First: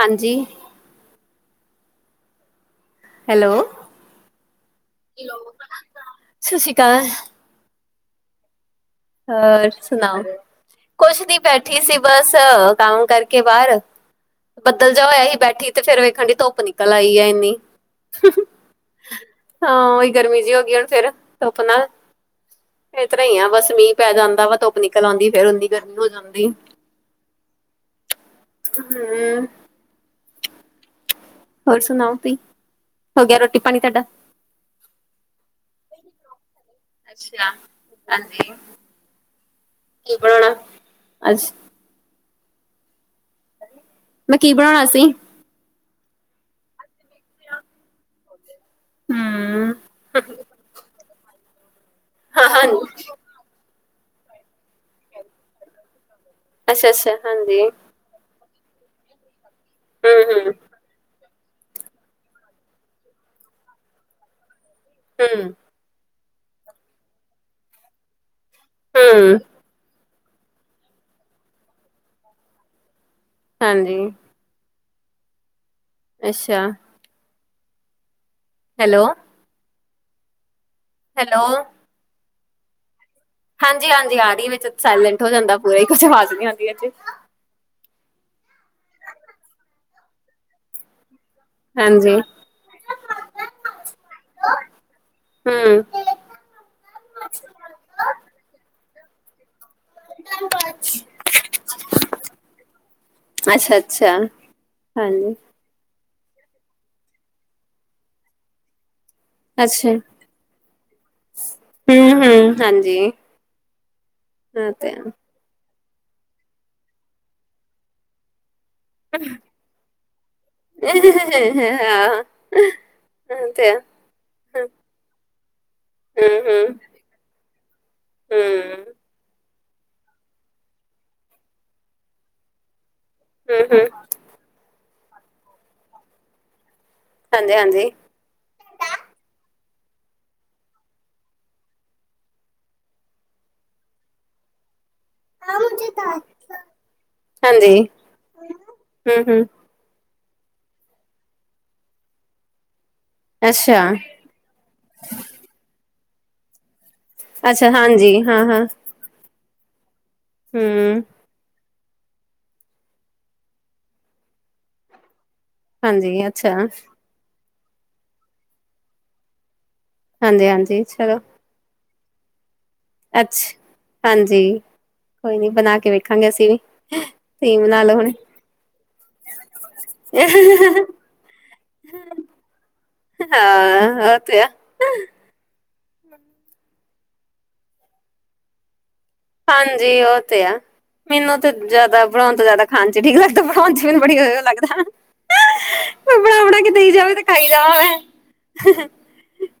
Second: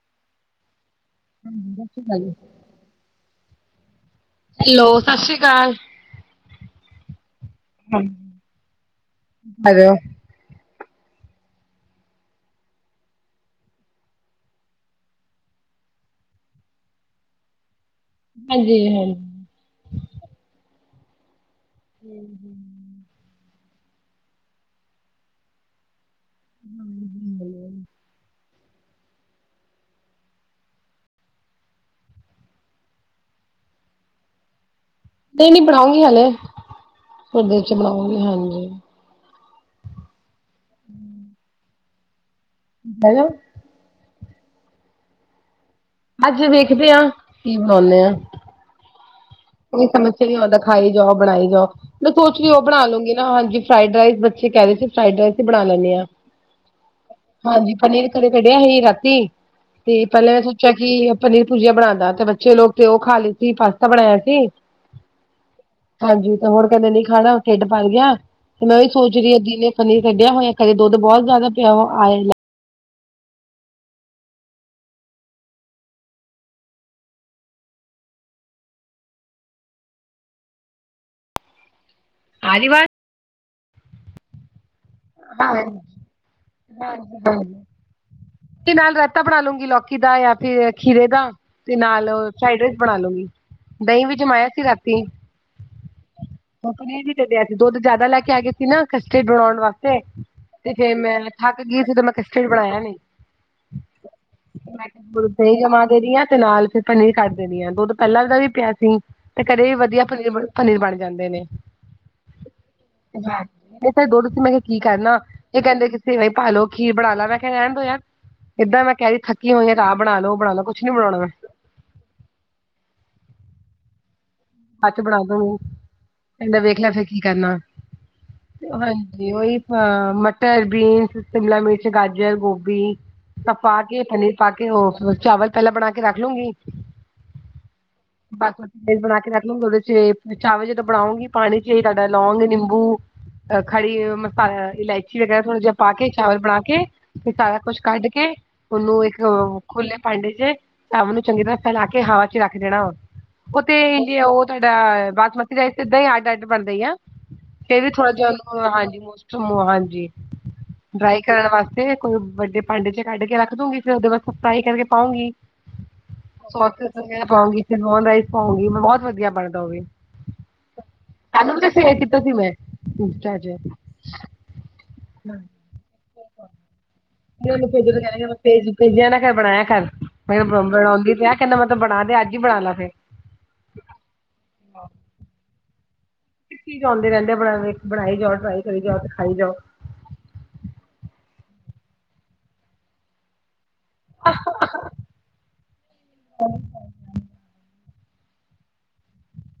ਹਾਂਜੀ। ਹੂੰ ਤੁਸੀਂ ਖਾਈਆਂ। ਹੈਲੋ, ਹੈਲੋ ਸਤਿ ਸ਼੍ਰੀ ਅਕਾਲ। ਸਤਿ ਸ਼੍ਰੀ ਅਕਾਲ। ਹੂੰ। ਹੋਰ ਸੁਣਾਓ ਕੁਛ ਨਹੀਂ ਬੈਠੀ ਸੀ। ਬਸ ਕੰਮ ਕਰਕੇ ਬਾਹਰ। ਬੱਦਲ ਜਾ ਹੋਇਆ ਸੀ। ਬੈਠੀ ਤੇ ਫੇਰ ਵੇਖਣ ਦੇਈ ਧੁੱਪ ਨਿਕਲ ਆਈ ਹੈ ਇੰਨੀ। ਹਾਂਜੀ -ਹਾਂਜੀ। ਹਾਂ ਉਹੀ ਗਰਮੀ ਜਿਹੀ ਹੋ ਗਈ ਹੁਣ ਫੇਰ ਧੁੱਪ ਨਾਲ, ਇਸ ਤਰਾਂ ਹੀ ਆ ਬਸ ਮੀਂਹ। ਪੈ ਜਾਂਦਾ ਵਾ ਧੁੱਪ ਨਿਕਲ ਆਉਂਦੀ। ਫੇਰ ਓਨੀ ਗਰਮੀ ਹੋ ਜਾਂਦੀ। ਹੂੰ। ਹੋਰ ਸੁਣਾਓ ਤੁਸੀਂ, ਹੋ ਗਿਆ ਰੋਟੀ ਪਾਣੀ ਤੁਹਾਡਾ। ਨਹੀਂ -ਨਹੀਂ ਬਣਾਉਂਗੀ ਹਲੇ, ਥੋੜੀ ਅੱਛਾ ਦੇਰ'ਚ ਬਣਾਉਂਗੀ ਹਾਂਜੀ। ਕੀ ਬਣਾਉਣਾ ਅੱਜ। ਹੈਲੋ ਮੈਂ ਕੀ ਬਣਾਉਣਾ ਅਸੀ ਅੱਜ ਵੇਖਦੇ ਹਾਂ, ਕੀ ਬਣਾਉਦੇ ਆਂ ਹਮ ਕੋਈ ਸਮਝ ਨੀ ਆਉਂਦਾ ਖਾਈ ਜਾਓ ਬਣਾਈ ਜਾਓ ਮੈ ਸੋਚ ਹਾਂ ਰਹੀ ਉਹ ਹਾਂ ਬਣਾ ਲੂੰਗੀ ਹਾਂਜੀ ਫਰਾਈਡ ਰਾਈਸ ਬੱਚੇ ਕਹਿ ਰਹੇ ਸੀ ਫਰਾਈਡ ਰਾਈਸ ਹੀ ਬਣਾ ਲੈਦੇ ਆ, ਅੱਛਾ ਅੱਛਾ ਹਾਂਜੀ ਪਨੀਰ ਘਰੇ ਕੜਿਆ ਸੀ ਰਾਤੀ ਤੇ ਹਮ ਪਹਿਲਾਂ ਹਮ ਸੋਚਿਆ ਕਿ ਪਨੀਰ ਭੁਜੀਆ ਬਣਾਉਂਦਾ ਤੇ ਬੱਚੇ ਲੋਕ ਤੇ ਉਹ ਖਾ ਲਈਏ ਸੀ ਪਾਸਤਾ ਬਣਾਇਆ ਸੀ ਹਮ ਹਾਂਜੀ ਤੇ ਹੁਣ ਕਹਿੰਦੇ ਨਹੀਂ ਖਾਣਾ ਢਿੱਡ ਪਰ ਗਿਆ ਤੇ ਮੈਂ ਉਹੀ ਸੋਚ ਹਮ ਰਹੀ ਅਧੀ ਨੇ ਪਨੀਰ ਕੱਢਿਆ ਹੋਇਆ ਕਦੇ ਦੁੱਧ ਬਹੁਤ ਜ਼ਿਆਦਾ ਪਇਆ ਆਆ ਹਾਂਜੀ ਅੱਛਾ ਹੈਲੋ ਹੈਲੋ ਆ ਰਹੀ ਆਵਾਜ। ਹਾਂਜੀ ਹਾਂਜੀ ਆ ਰਹੀ ਵਿੱਚ ਸਾਇਲੈਂਟ ਹੋ ਜਾਂਦਾ ਪੂਰੇ ਕੁਝ ਆਵਾਜ਼ ਨੀ ਆਉਂਦੀ ਹੈ ਜੀ। ਹਾਂ ਤੇ ਨਾਲ ਰਾਇਤਾ ਬਣਾ ਲਾਗੀ ਲਾਉਗੀ ਲੌਕੀ ਦਾ ਜਾਂ ਫਿਰ ਖੀਰੇ ਦਾ। ਤੇ ਨਾਲ ਹਾਂਜੀ। ਫਰਾਈਡ ਰਾਈਸ ਬਣਾ ਲਉਗੀ ਦਹੀਂ ਵੀ ਜਮਾਇਆ ਸੀ ਰਾਤੀ। ਹਮ ਹ ਪਨੀਰ ਵੀ ਪਿਆ ਸੀ ਦੁੱਧ ਜ਼ਿਆਦਾ ਲੈ ਕੇ ਆ ਗਏ ਸੀ ਨਾ ਕਸਟਰਡ ਬਣਾਉਣ ਵਾਸਤੇ। ਤੇ ਫੇ ਮੈਂ ਥੱਕ ਗਈ ਤੇ ਮੈਂ ਕਸਟਰਡ ਬਣਾਇਆ ਨਹੀਂ। ਅੱਛਾ ਅੱਛਾ। ਮੈਂ ਕਿਹਾ ਦਹੀ ਹੀ ਜਮਾ ਦੇ ਰਹੀ ਹਾਂ ਤੇ ਨਾਲ। ਪਨੀਰ ਕੱਢ ਦੇਣੀ ਆ ਦੁੱਧ ਪਹਿਲਾਂ ਦਾ ਵੀ ਪਿਆ ਸੀ ਤੇ ਕਦੇ ਵੀ ਅੱਛਾ, ਵਧੀਆ ਪਨੀਰ ਪਨੀਰ ਬਣ। ਨੇ ਹੂੰ-ਹੂੰ, ਹਾਂਜੀ। ਇ [inaudible] ਦੋ ਤੁਸੀਂ ਮੈਂ ਕਿਹਾ ਹਾਂ ਕੀ ਤੇ ਹੈ। ਕਰਨਾ ਇਹ ਕਹਿੰਦੇ ਕਿ ਸੇਵੀਆਂ ਪਾ ਲਓ ਖੀਰ ਬਣਾ ਲਾ ਮੈਂ ਕਿਹਾ ਰਹਿਣ ਦਿਓ ਯ ਏਦਾਂ ਮੈਂ ਕਹਿਦੀ ਥੱਕੀ ਹੋਈਆਂ। ਆਹ ਬਣਾ ਲਓ ਉਹ ਬਣਾ ਲਓ ਕੁਛ ਨੀ ਬਣਾਉਣਾ ਮੈਂ ਤੇ ਆ ਹੱਥ ਬਣਾ ਦਿਓ ਕਹਿੰਦਾ ਹੂੰ-ਹੂੰ, ਵੇਖ ਲਿਆ ਫਿਰ ਕੀ ਕਰਨਾ ਹੂੰ, ਤੇ। ਉਹੀ ਹਾਂ ਮਟਰ, ਬੀਨਸ, ਸ਼ਿਮਲਾ ਮਿਰਚ, ਗਾਜਰ, ਗੋਭੀ। ਸਬ ਪਾ ਹੂੰ-ਹੂੰ, ਕੇ ਪਨੀਰ ਪਾ ਕੇ ਉਹ ਚਾਵਲ ਪਹਿਲਾਂ ਬਣਾ ਕੇ ਰੱਖ ਲਉਗੀ। ਹਾਂਜੀ ਹਾਂਜੀ। ਬਾਸਮਤੀ ਬਣਾ ਕੇ ਰੱਖ। ਉਹਦੇ ਚ ਚਾਵਲ ਜਦੋਂ ਬਣਾਉਂਗੀ ਪਾਣੀ ਚ ਤੁਹਾਡਾ ਲੋਂਗ ਨਿੰਬੂ। ਅ ਖੜੀ ਮਸਾਲ ਇਲਾਇਚੀ। ਵਗੈਰਾ ਥੋੜ੍ਹਾ ਜਿਹਾ ਪਾ ਕੇ ਚਾਵਲ ਬਣਾ ਕੇ ਤੇ ਸਾਰਾ ਹਾਂਜੀ, ਕੁਛ ਕੱਢ ਕੇ ਉਹਨੂੰ ਇੱਕ। ਹੂੰ-ਹੂੰ, ਖੁੱਲੇ ਭਾਂਡੇ ਜੇ ਤਾਂ ਉਹਨੂੰ ਚੰਗੀ ਤਰ੍ਹਾਂ ਫੈਲਾ ਕੇ ਹਵਾ ਚ ਰੱਖ ਦੇਣਾ ਵਾ ਉਹ ਤੇ ਅੱਛਾ। ਇੰਡੀਆ ਉਹ ਤੁਹਾਡਾ ਬਾਸਮਤੀ ਦਾ ਸਿੱਧਾਂ ਹੀ ਅੱਡ ਅੱਡ ਬਣਦਾ ਹੀ ਆ। ਅੱਛਾ ਫਿਰ ਵੀ ਹਾਂਜੀ, ਥੋੜਾ ਜਿਹਾ ਹਾਂਜੀ [inaudible] ਹਾਂਜੀ ਹਮ ਡਰਾਈ ਵਾਸਤੇ ਕੋਈ ਵੱਡੇ ਭਾਂਡੇ ਚ ਕੱਢ ਕੇ ਰੱਖ ਦੂਗੀ ਫਿਰ ਉਹਦੇ ਵਾਸਤੇ ਸਲਾਈ ਕਰਕੇ ਪਾਉਂਗੀ। ਹਾਂਜੀ ਅੱਛਾ ਸੌਸਸ ਪਾਉਂਗੀ ਫਿਰ ਰਾਈਸ ਪਾਉਂਗੀ ਬਹੁਤ ਵਧੀਆ ਬਣਦਾ ਉਹ ਵੀ। ਹਾਂਜੀ ਹਾਂਜੀ ਚਲੋ। ਸਾਨੂੰ ਵੀ ਫੇਰ ਕੀਤਾ ਸੀ ਮੈਂ। ਇੰਸਟਾ ਅੱਛ, 'ਚ ਹਾਂਜੀ ਕੋਈ ਨੀ ਬਣਾ ਕੇ ਵੇਖਾਂਗੇ ਅਸੀਂ ਵੀ। ਤੁਸੀਂ ਨੂੰ ਬਣਾ ਭੇਜ ਲਓ ਹੁਣੇ ਕਹਿ ਭੇਜ ਭੇਜਿਆ ਨਾ ਬਣਾਇਆ ਕਰ। ਮ ਬਣਾਉਂਦੀ ਤੇ ਕਹਿੰਦਾ ਮਤਲਬ ਬਣਾ ਦੇ ਅੱਜ ਹੀ ਬਣਾ ਲਾ ਫਿਰ। ਹਾਂ ਉਹ ਤੇ ਹੈ। ਇੱਕ ਚੀਜ਼ ਆਉਂਦੇ ਰਹਿੰਦੇ ਆ ਬਨਣ ਲਈ ਬਣਾਈ ਜਾਓ ਟਰਾਈ ਕਰੀ ਜਾਓ ਤੇ ਖਾਈ ਜਾਓ। ਜੀ ਉਹ ਤੇ ਆ ਮੈਨੂੰ ਤੇ ਜਿਆਦਾ ਬਣਾਉਣ ਤੋਂ ਜਿਆਦਾ ਖਾਣ 'ਚ ਠੀਕ ਲੱਗਦਾ। ਬਣਾਉਣ 'ਚ ਮੈਨੂੰ ਬੜੀ ਉਹ ਲੱਗਦਾ। ਕੋਈ ਬਣਾ ਬਣਾ ਕੇ ਦਈ ਜਾਵੇ ਤੇ ਖਾਈ ਜਾਵਾਂ।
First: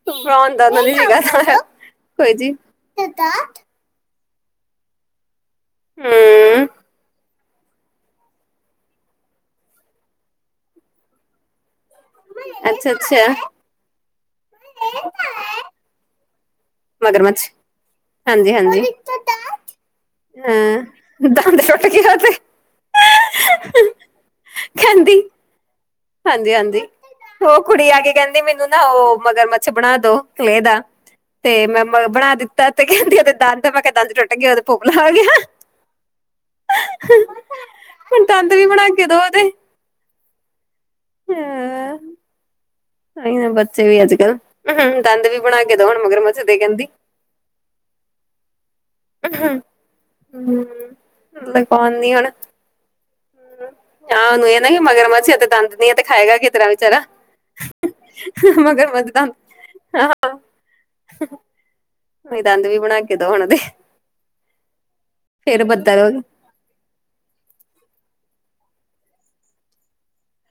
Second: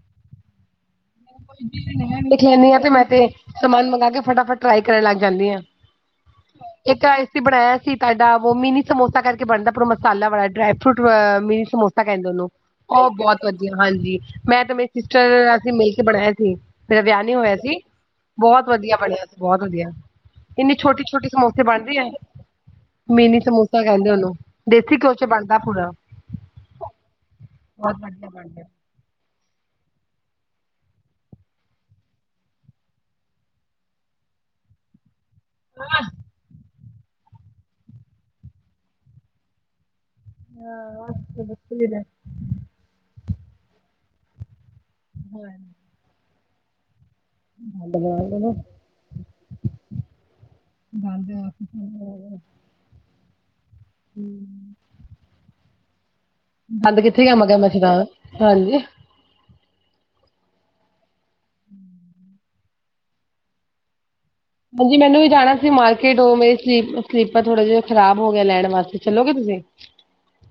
ਬਣਾਉਣ ਦਾ ਉਹਦਾ ਨਹੀਂ ਹੈਗਾ। ਲਿਖ ਲੈਂਣੀ ਆਂ ਤੇ ਮੈਂ ਤੇ ਸਮਾਨ ਮੰਗਾ ਕੇ ਫਟਾਫਟ ਟਰਾਈ ਕਰਨ ਲੱਗ ਜਾਂਣੀ ਆਂ। ਹੂੰ ਇਕ ਆ। ਬਣਾਇਆ ਸੀ ਤੁਹਾਡਾ ਵੋ ਮਿੰਨੀ ਸਮੋਸਾ ਕਰਕੇ ਬਣਦਾ ਉਪਰੋ ਮਸਾਲਾ ਵਾਲਾ ਡਰਾਈ ਫਰੂਟ ਮਿੰਨੀ ਸਮੋਸਾ। ਕਹਿੰਦੇ ਉਹਨੂੰ ਅੱਛਾ ਉਹ ਅੱਛਾ ਬਹੁਤ ਵਧੀਆ ਹਾਂਜੀ ਮੈਂ ਤਾਂ ਮੇਰੇ ਸਿਸਟਰ ਅਸੀਂ ਮਿਲ ਕੇ ਬਣਾਇਆ ਸੀ। ਮੇਰਾ ਵਿਆਹ ਨਹੀਂ ਮਗਰਮੱਛ ਹੋਇਆ ਸੀ। ਹਾਂਜੀ ਬਹੁਤ ਹਾਂਜੀ ਵਧੀਆ ਬਣਿਆ ਸੀ ਬਹੁਤ ਵਧੀਆ ਇੰਨੀ ਛੋਟੀ-ਛੋਟੀ ਹਾਂ ਦੰਦ ਸਮੋਸੇ ਟੁੱਟ ਬਣਦੇ ਆ। ਗਿਆ ਤੇ ਮਿੰਨੀ ਸਮੋਸਾ ਕਹਿੰਦੇ ਉਹਨੂੰ, ਦੇਸੀ ਘਿਓ 'ਚ ਬਣਦਾ ਪੂਰਾ ਹਾਂਜੀ -ਹਾਂਜੀ, ਉਹ ਕੁੜੀ ਬਹੁਤ ਆ ਕੇ ਵਧੀਆ ਕਹਿੰਦੀ ਬਣਦਾ ਮੈਨੂੰ ਨਾ ਉਹ ਮਗਰ ਮੱਛ ਬਣਾ ਦੋ ਕਲੇਹ ਦਾ। ਤੇ ਮੈਂ ਮ ਬਣਾ ਦਿੱਤਾ ਤੇ ਕਹਿੰਦੀ ਦੇ ਦੰਦ ਮੈਂ ਕਿਹਾ ਦੰਦ 'ਚ ਟੁੱਟ ਗਏ ਉਹਦੇ ਪੋਪਲਾ ਹੋ ਗਿਆ। [inaudible] [inaudible] ਦੰਦ ਵੀ ਬਣਾ ਕੇ ਦੋ ਉਹਦੇ [inaudible] [inaudible] ਨਹੀਂ ਬੱਚੇ ਵੀ ਅੱਜ ਕੱਲ [inaudible] ਦੰਦ ਵੀ ਬਣਾ ਕੇ ਦੋ ਹੁਣ ਮਗਰ ਮੱਛ ਦੇ ਕਹਿੰਦੀ। [unintelligible] [unintelligible] [inaudible] ਮੈਂ ਪਾਣੀ ਹਨਾ। ਆਹ ਉਹਨੂੰ ਇਹ ਨਾ ਕਿ ਮਗਰਮਛ ਸੀ ਤੇ ਦੰਦ ਨੀ ਆ ਤੇ ਖਾਏਗਾ ਕਿਸ ਤਰਾ ਬੰਦ ਵਿਚਾਰਾ- ਕਿੱਥੇ ਗਿਆ ਮਗਰ ਮਛਦਾ ਹਾਂਜੀ ਮਗਰਮਛ ਦੰਦ ਆਹੋ [inaudible] [inaudible] ਦੰਦ ਵੀ ਬਣਾ ਕੇ ਦੋ ਹੁਣ ਉਹਦੇ ਹਾਂਜੀ ਮੈਨੂੰ ਵੀ ਜਾਣਾ ਫੇਰ ਸੀ ਬੱਦਲ ਮਾਰਕੀਟ, ਉਹ ਮੇਰੀ ਸਲੀਪਰ ਥੋੜੇ ਜਿਹੇ ਖਰਾਬ ਹੋ ਗਿਆ ਲੈਣ ਵਾਸਤੇ ਚੱਲੋਗੇ ਤੁਸੀਂ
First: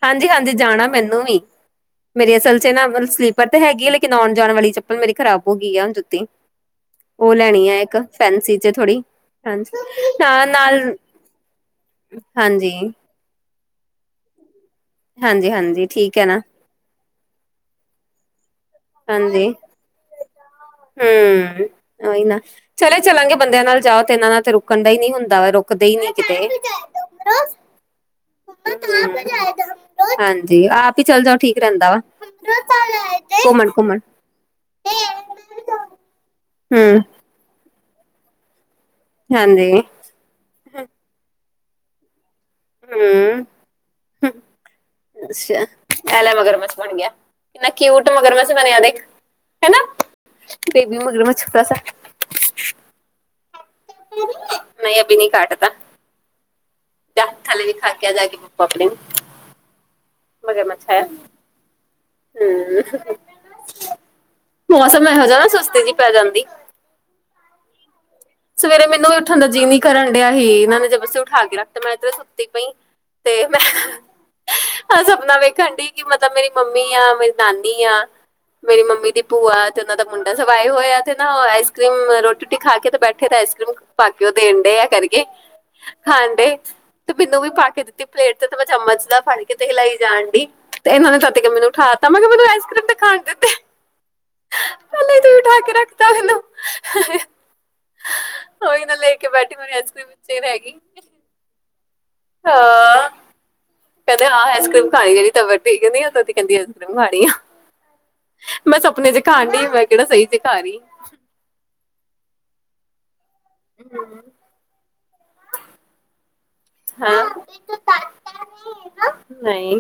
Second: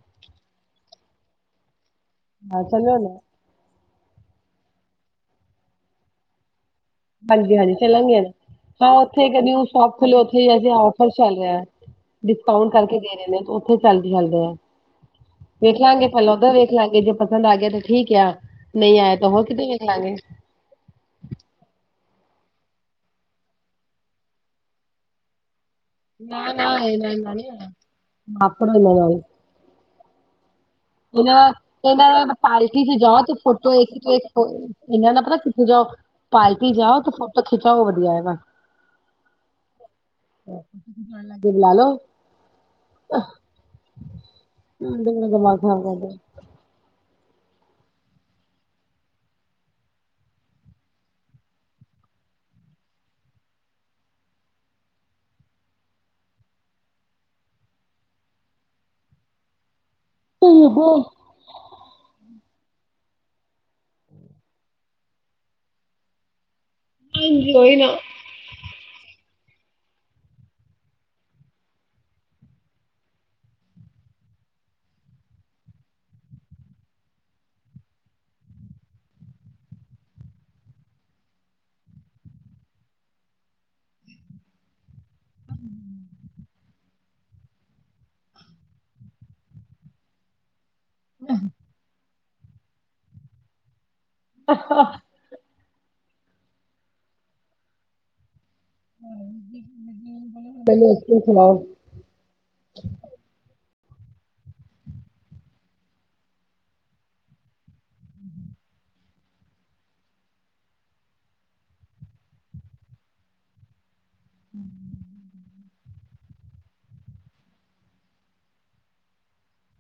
ਹਾਂਜੀ- ਹਾਂਜੀ ਜਾਣਾ ਮੈਨੂੰ ਵੀ, ਮੇਰੀ ਅਸਲ ਹਾਂ 'ਚ ਨਾ ਚਲੋ ਵੰਨ ਸਲੀਵ ਪਤਾ ਹੈਗੀ ਹੈ ਲੇਕਿਨ ਆਉਣ ਜਾਣ ਵਾਲੀ ਚੱਪਲ ਮੇਰੀ ਖਰਾਬ ਹੋ ਗਈ ਆ ਹ ਜੁੱਤੀ ਉਹ ਹਾਂਜੀ ਲੈਣੀ -ਹਾਂਜੀ ਆ ਇੱਕ ਚੱਲਣਗੇ ਫੈਂਸੀ ਚ ਹਾਂ ਥੋੜ੍ਹੀ ਉੱਥੇ ਇਕ ਨਿਊ ਹਾਂਜੀ ਸ਼ੋਪ ਖੁੱਲੀ ਉਥੇ ਨਾਲ ਨਾਲ ਔਫਰ ਚੱਲ ਰਿਹਾ। ਡਿਸਕਾਊਂਟ ਹਾਂਜੀ। ਕਰਕੇ ਦੇ ਰਹੇ ਨੇ ਉੱਥੇ ਚੱਲਦੀ ਚੱਲਦੇ ਆ ਵੇਖ ਹਾਂਜੀ-ਹਾਂਜੀ ਲਾਗੇ ਠੀਕ ਹੈ ਫਲ ਨਾ ਉਧਰ ਏ। ਵੇਖ ਲਵਾਂਗੇ ਜੇ ਪਸੰਦ ਆ ਗਿਆ ਤੇ ਠੀਕ ਆ, ਨਹੀਂ ਆਇਆ ਤਾਂ ਹੋਰ ਹਾਂਜੀ। ਕਿਤੇ ਵੇਖ ਲਵਾਂਗੇ। ਹੂੰ ਉਹੀ ਨਾ, ਚਲੇ ਚਲਾਂਗੇ ਬੰਦਿਆਂ ਨਾਲ ਜਾਓ ਤੇ ਇਹਨਾਂ ਨਾਲ ਤੇ ਰੁਕਣ ਦਾ ਹੀ ਨਹੀਂ ਹੁੰਦਾ ਵਾ ਰੁਕ ਰੁਕਦੇ ਨਹੀਂ ਕਿਤੇ। ਨਾ ਨਾ ਇਹਨਾਂ ਨਾਲ ਨਹੀਂ ਆਉਣਾ ਮਾਪੜ ਇਹਨਾਂ ਨਾਲ ਹਾਂਜੀ ਆਪ ਹੀ ਚੱਲ ਉਹ ਜਾਓ ਠੀਕ ਰਹਿੰਦਾ ਵਾ। ਕਹਿ ਪਾਲਟੀ ਜਾਉ ਤੇ ਫੋਟੋ ਇੱਕ ਘੁੰਮਣ-ਘੁੰਮਣ ਈ। ਇਹਨਾਂ ਦਾ ਪਤਾ ਕਿਥੇ ਜਾਓ ਪਾਰਟੀ ਹੂੰ ਜਾਓ ਤੇ ਫੋਟੋ ਖਿੱਚੋ ਉਹ ਵਧੀਆ ਹੈਗਾ। ਹਾਂਜੀ ਫਿਰ ਲਾ ਲੋ। ਹੂੰ। [inaudible] [inaudible] ਅੱਛਾ ਐ ਲੈ ਮਗਰਮੱਛ ਬਣ ਗਿਆ ਕਿੰਨਾ ਕੀਊਟ ਮਗਰਮਛ ਬਣਿਆ ਦੇਖ ਹਨਾ ਬੇਬੀ ਮਗਰਮੱਛ ਛੋਟਾ ਸਾ ਨਹੀਂ ਅਭਿ ਨਹੀਂ ਕਾਟ ਤਾ ਜਾ ਥੱਲੇ ਦਿਖਾਕੇ ਆ ਆਪਣੇ ਪਾਪਾ ਨੂੰ ਮਗਰਮੱਛ ਓਹੋ ਹੈ। ਹੂੰ ਮੌਸਮ ਇਹੋ ਜਿਹਾ ਨਾ ਸੁਸਤੀ ਜਿਹੀ ਪੈ ਜਾਂਦੀ। [inaudible] ਕੋਈ ਨਾ ਸਵੇਰੇ ਮੈਨੂੰ ਹੀ ਉਠਣ ਦਾ ਜੀ ਨਹੀ ਕਰਨ ਦਿਆ ਸੀ ਇਹਨਾਂ ਨੇ ਜਬਰਦਸਤੀ ਉਠਾ ਕੇ ਰੱਖ ਤੇ ਮੈਂ ਤੇ ਸੁੱਤੀ ਪਈ, ਤੇ ਮੈਂ [inaudible] ਹ ਸਪਨਾ ਵੇਖਣ ਦੀ ਕਿ ਮਤਲਬ ਮੇਰੀ ਮੰਮੀ ਆ ਮੇਰੀ ਨਾਨੀ ਆ। ਮੇਰੀ ਮੰਮੀ ਦੀ ਭੂਆ ਤੇ ਉਹਨਾਂ ਦਾ ਮੁੰਡਾ ਸਭ ਆਏ ਹੋਏ ਤੇ ਨਾ ਆਈਸ ਕਰ੍ਰੀਮ ਰੋਟੀ ਰੁਟੀ ਖਾ ਕੇ ਤੇ ਬੈਠੇ ਤੇ ਆਈਸ ਕਰ੍ਰੀਮ ਬਾਕੀ ਉਹ ਦੇਣ ਦੇ ਆ ਕਰਕੇ, ਖਾਣ ਦੇ ਤੇ ਮੈਨੂੰ ਵੀ ਪਾ ਕੇ ਦਿੱਤੀ ਪਲੇਟ ਤੇ ਤੇ ਮੈਂ ਚਮਚ ਦਾ ਫੜ ਕੇ ਹਿਲਾਈ ਜਾਣ ਦੀ ਤੇ ਇਹਨਾਂ ਨੇ ਸਦ ਕੇ ਮੈਨੂੰ ਉਠਾ ਦਿੱਤਾ ਮੈਂ ਕਿਹਾ ਮੈਨੂੰ ਆਈਸ ਕਰ੍ਰੀਮ ਤੇ ਖਾਣ ਦਿੰਦੇ [unintelligible] ਤੇ ਉਠਾ ਕੇ ਰੱਖਦਾ ਮੈਨੂੰ ਉਈ ਨਾ ਲੈ ਕੇ ਬੈਠੀ ਮੇਰੀ ਆਈਸ ਕਰ੍ਰੀਮ ਵਿਚ ਹੀ ਰਹਿ ਗਈ ਹ [unintelligible] ਹਾਂ ਕਹਿੰਦੇ ਆਈਸ ਕਰੀਮ ਖਾਈ ਜਾਂਦੀ ਤਬੀਅਤ ਠੀਕ ਨੀ ਕਹਿੰਦੀ ਆਈਸ ਕਰੀਮ ਖਾਣੀ ਆ ਮੈਂ ਸਪਨੇ ਚ ਖਾਣ ਦੀ ਮੈਂ ਕਿਹੜਾ ਸਹੀ ਚ ਖਾ ਰਹੀ ਹਮ ਹਮ ਹਾਂ। ਨਹੀਂ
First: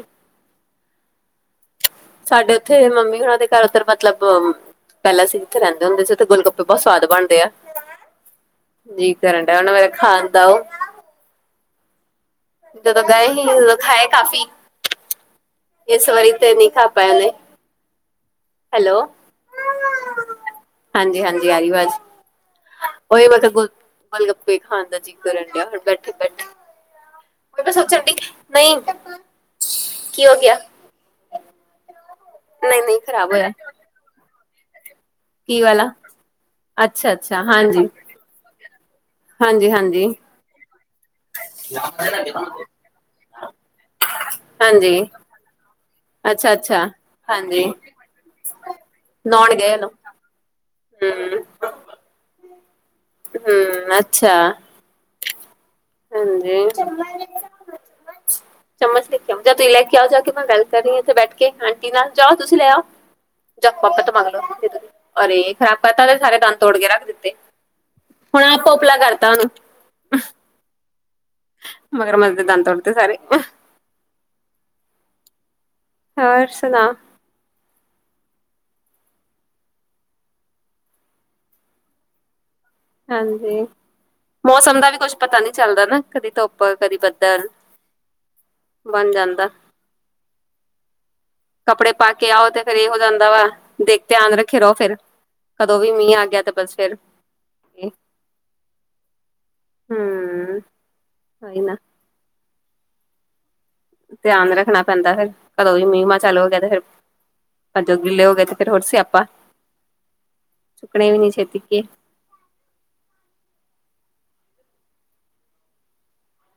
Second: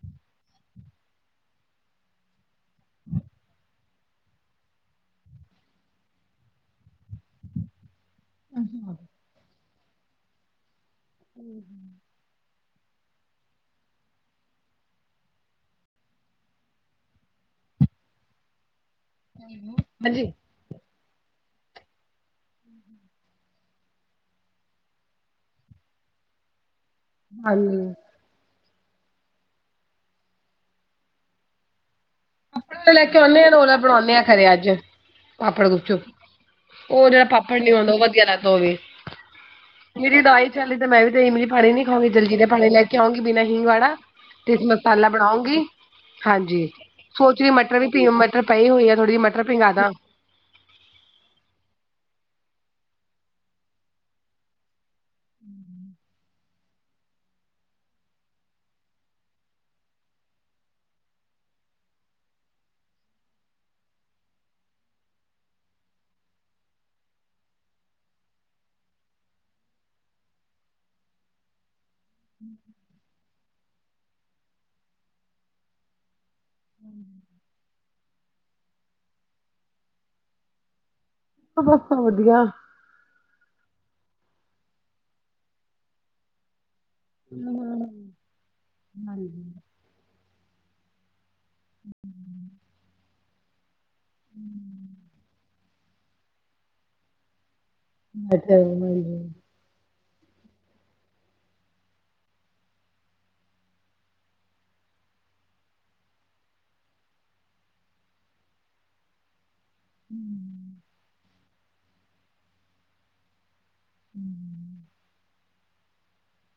ਸਾਡੇ ਉੱਥੇ ਮੰਮੀ ਉਹਨਾਂ ਦੇ ਘਰ ਉਧਰ ਮਤਲਬ ਪਹਿਲਾਂ ਅਸੀਂ ਉਥੇ ਰਹਿੰਦੇ ਹੁੰਦੇ ਸੀ ਉਥੇ ਗਲੱਗਪੇ ਬਹੁਤ ਸਵਾਦ ਬਣਦੇ ਆ। ਜੀ ਕਰਨ ਡ ਉਹ ਖਾਣ ਦਾ ਉਹ [inaudible] ਦ ਤਾਂ ਗਏ ਹੀ, ਖਾਏ ਕਾਫੀ। ਇਸ ਵਾਰੀ ਤੇ ਨਹੀਂ ਖਾ ਪਆ ਨੇ। ਹੈਲੋ, ਹਾਂਜੀ। ਹਾਂਜੀ -ਹਾਂਜੀ ਆਰੀ ਵਾਜ਼। ਉਹੀ ਮਸ ਗ ਗੇਲ -ਗੱਪੇ ਖਾਨ ਦਾ ਜੀਕਰ ਡਿਆਣ ਬੈਠੇ- ਬੈਠੇ। ਹਾਂਜੀ ਸੋਚਣ ਡ ਨਹੀਂ, ਕੀ ਹੋ ਗਿਆ। ਕੱਪੜ ਤੇ ਨਹੀਂ-ਨਹੀਂ ਲੈ ਕੇ ਖ਼ਰਾਬ ਆਉਂਦੇ ਆ ਹੋਇਆ ਰੋਲਾ ਬਣਾਉਂਦੇ ਆ ਘਰੇ ਅੱਜ ਕੀ ਆਪਣੇ ਗੁਚ ਵਾਲਾ -ਗਛੋ। ਉਹ ਜਿਹੜਾ ਅੱਛਾ-ਅੱਛਾ ਪਾਪੜ ਨੀ ਆਉਂਦਾ ਉਹ ਵਧੀਆ ਲੱਦਾ ਉਹਵੇ। ਹਾਂਜੀ -ਹਾਂਜੀ। ਮੇਰੀ ਦਵਾਈ ਚੱਲੀ ਤੇ ਮੈਂ ਵੀ ਤੇ ਮੇਰੀ [unintelligible] ਪਾੜਣੀ ਨੀ ਖਾਾਂਗੀ ਜਲਦੀ ਤੇ ਫ ਪਾੜਣੇ ਲੈ ਕੇ ਆਉਂਗੀ ਬਿਨਾਂ ਹੀਵਾੜਾ ਤੁ ਮਸਾਲਾ ਬਣਾਉਂਗੀ। ਅੱਛਾ- ਹਾਂਜੀ ਅੱਛਾ। ਸੋਚ ਰਹੀ ਮਟਰ ਵੀ ਪੀ ਮਟਰ ਪਈ ਹੋਈ ਥੋੜੀ ਜਿਹੀ ਮਟਰ ਪਿੰਗਾਦਾ। ਹਮ। ਹਮ, ਅੱਛਾ। ਹਮ ਹਾਂਜੀ। ਚਮਚ ਲੈ ਕੇ ਆ ਤੁਸੀਂ ਲੈ ਕੇ ਆਓ ਜਾ ਕੇ ਮੈਂ ਵੈ ਕਰ ਰਹੀ ਇੱਥੇ ਬੈਠ ਕੇ ਆਂਟੀ ਨਾ ਜਾਓ ਤੁਸੀਂ ਲੈ ਆਓ। ਜਾ ਪਾਪਾ ਮੰਗ ਲਓ। ਅਰੇ ਖ਼ਰਾਬ ਪਤਾਦੇ ਸਾਰੇ ਦੰਦ ਤੋੜ ਕੇ ਰੱਖ ਦਿੱਤੇ। ਹੁਣ ਆਪਾਂ ਉਪਲਾ ਕਰਤਾ ਉਹਨੂੰ। ਮਗਰ ਮਜਛ ਤੇ ਦਾਨ ਤੋੜਤੇ ਸਾਰੇ। ਔਰ ਸੁਨਾ। ਬੱਸ ਵਧੀਆ। ਹਾਂਜੀ। ਮੌਸਮ ਦਾ ਵੀ ਕੁੱਛ ਪਤਾ ਨੀ ਚੱਲਦਾ ਨਾ ਕਦੀ ਧੁੱਪ ਕਦੀ ਬਣ ਜਾਂਦਾ। [inaudible] ਕੱਪੜੇ ਪਾ ਕੇ ਆਓ ਤੇ ਫੇਰ ਇਹ ਹੋ ਜਾਂਦਾ ਵਾ। ਦੇਖ ਧਿਆਨ ਰੱਖੇ ਰਹੋ ਫੇਰ ਕਦੋਂ ਵੀ ਮੀਂਹ ਆ ਗਿਆ ਤੇ ਬਸ ਫੇਰ ਅੱ ਚਾ ਹ। ਹਮ। ਆਏ ਨਾ। ਧਿਆਨ ਰੱਖਣਾ ਪੈਂਦਾ ਫੇਰ। ਕਦੋਂ ਵੀ ਮੀਹ- ਮਾਂ ਚੱਲ ਹੋ ਗਿਆ ਤੇ ਫਿਰ ਪਰ ਜੋ ਗਿੱਲੇ ਹੋ ਗਏ ਤੇ ਫੇਰ ਹੋਰ ਸਿਆਪਾ। ਸੁੱਕਣੇ ਵੀ ਨੀ ਛੇਤੀ ਕਿ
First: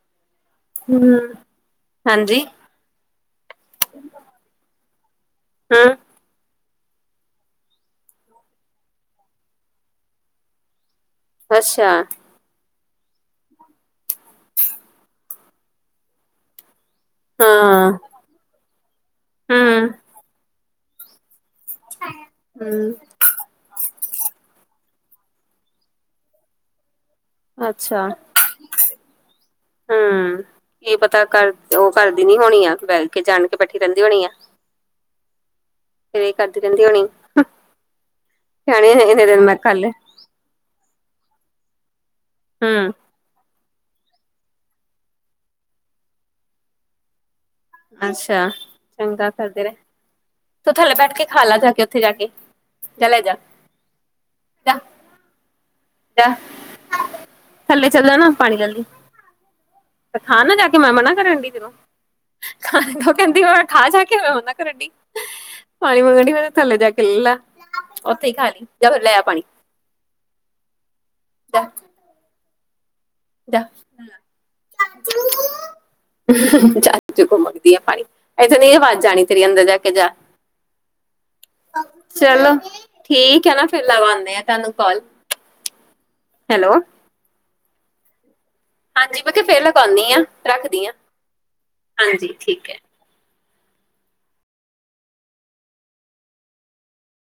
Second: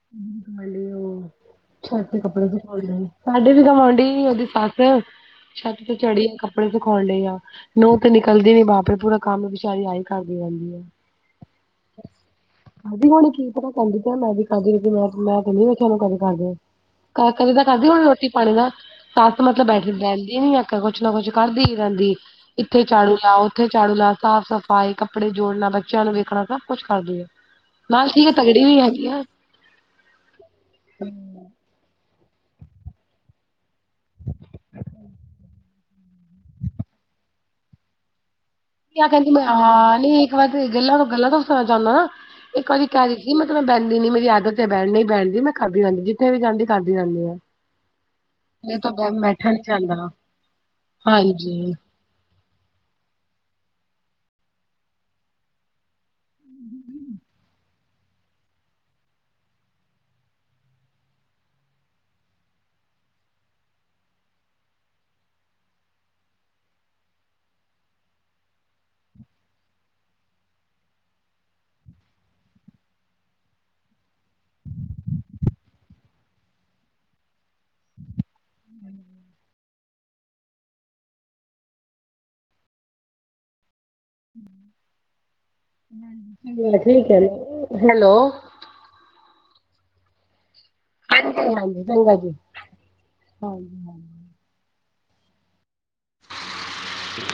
ਹਮ ਹਮ। ਛੱਤ ਤੇ ਕੱਪੜੇ। ਤੇ ਸਾਡੇ ਵੀ ਤੇ ਪਾਉਣ ਡਈ ਉਹਦੀ ਸੱਸ ਛੱਤ ਤੇ ਹੂੰ ਚੜੀ ਆੜ। ਕੱਪੜੇ ਸੇਕੋਣ ਡਈ ਆ। ਆ ਨੂੰਹ ਤੇ ਨਿਕਲਦੀ ਬਾਹਰ ਪੂਰਾ ਕੰਮ ਵਿਚਾਰੀ ਆ ਹੀ ਕਰਦੀ ਰਹਿੰਦੀ ਆ। ਅੱਛਾ। ਕਦੀ ਹੁਣ ਕੀ ਤਰ੍ਹਾਂ ਕਹਿੰਦੀ ਪ ਮੈਂ ਵੀ ਕਰਦੀ ਮੈਂ ਤੇ ਨੀ ਵੇਖਿਆ ਕਦੇ ਕਰਦੇ। ਕਦੇ ਤਾਂ ਕਰਦੀ ਹਾਂ ਹੁਣ ਰੋਟੀ ਪਾਣੀ ਦਾ। ਸੱਸ ਮਤਲਬ ਹੂੰ ਬੈਠੀ ਬਹਿੰਦੀ ਨੀ ਜਾਂ ਕੁੱਛ ਨਾ ਕੁਛ ਕਰਦੀ। ਜਾਂਦੀ। ਇੱਥੇ ਹੂੰ ਝਾੜੂ ਲਾਓ। ਉੱਥੇ ਝਾੜੂ ਲਾ ਤਾ। ਸਾਫ਼ ਸਫ਼ਾਈ ਕੱਪੜੇ ਜੋੜਨਾ ਬੱਚਿਆਂ ਨੂੰ ਵੇਖਣਾ ਸਭ ਕੁਛ ਕਰਦੀ ਹੈ। ਨਾਲ ਅੱਛਾ। ਠੀਕ ਤਗੜੀ ਵੀ ਹੈਗੀ ਆ। ਹਮ, ਇਹ ਪਤਾ ਕਰ ਤੇ ਉਹ ਕਰਦੀ ਨੀ ਹੋਣੀ ਆ। ਬੈਡ ਤੇ ਜਾਣ ਕੇ ਬੈਠੀ ਰਹਿੰਦੀ ਹੋਣੀ ਆ। ਫੇਰ ਇਹ ਕਰਦੀ ਕਹਿੰਦੀ ਹੋਣੀ। ਕਣੇ ਆ ਇਨੇ ਕਹਿੰਦੀ ਦਿਨ ਮੈਂ ਕੱਲ ਹਾਂ ਨੀ ਇੱਕ ਵਾਰ ਗੱਲਾਂ ਤੋਂ ਗੱਲਾਂ ਤੋਂ ਸੁਣਾ ਚਾਹੁੰਦਾ ਨਾ। ਇੱਕ ਵਾਰੀ ਹੂੰ ਕਹਿ ਰੀ ਕਿ ਮਤਲਬ ਬਹਿੰਦੀ ਨਹੀ ਮੇਰੀ ਆਦਤ ਬਹਿਣ ਨਹੀਂ ਬਹਿਣ ਦੀ ਮੈਂ ਖਾਂਦੀ ਰਹਿੰਦੀ ਆ ਜਿੱਥੇ ਵੀ ਜਾਂਦੀ ਆ ਖਾਂਦੀ ਰਹਿੰਦੀ ਆ ਅੱਛਾ, ਇਹ ਤਾਂ ਚੰਗਾ ਫਿਰ ਬੈਠਾ ਨੀ ਤੇਰੇ, ਜਾਂਦਾ ਤੂੰ ਥੱਲੇ ਬੈਠ ਕੇ ਖਾ ਲੈ ਹਾਂਜੀ। ਜਾ ਕੇ ਉੱਥੇ ਜਾ ਕੇ, ਜਾ ਲੈ ਜਾ ਜਾ ਥੱਲੇ ਚੱਲ ਜਾ ਨਾ ਪਾਣੀ ਚੱਲਦੀ ਤੇ ਖਾਂ ਨਾ ਜਾ ਕੇ ਮੈਂ ਮਨਾ ਕਰਨ ਦੀ ਤੈਨੂੰ ਖਾਣ ਨੂੰ ਕਹਿੰਦੀ ਹੋ ਖਾ ਜਾ ਕੇ ਮੈੰ ਮਨਾ ਕਰਨ ਦੀ ਪਾਣੀ ਮੰਗਣ ਦੀ ਮੈਂ ਕਿਹਾ ਤੇ ਥੱਲੇ ਜਾ ਲੈ ਲਾ ਉੱਥੇ ਹੀ ਖਾ ਲਈ ਜਾਂ ਫਿਰ ਲੈ ਆ ਪਾਣੀ ਅ ਜਾ [inaudible] [inaudible] ਚਾਚੂ ਕੋਲ ਮੰਗਦੀ ਆ ਪਾਣੀ, ਇਥੇ ਨਹੀਂ ਇਹ ਆਵਾਜ਼ ਜਾਣੀ ਤੇਰੀ ਅੰਦਰ ਜਾ ਕੇ ਜਾ ਚਲੋ ਠੀਕ ਹੈ ਨਾ, ਫੇਰ ਲਵਾਂ ਇਹਨੂੰ ਹੈਲੋ ਠੀਕ ਹੈ ਹੈਲੋ ਹਾਂਜੀ ਮ ਫੇਰਾਂ ਪਾਉਂਦੀ ਆ ਰੱਖਦੀ ਹਾਂ ਹਾਂਜੀ ਚੰਗਾ ਜੀ, ਹਾਂਜੀ-ਹਾਂਜੀ। [inaudible] [inaudible]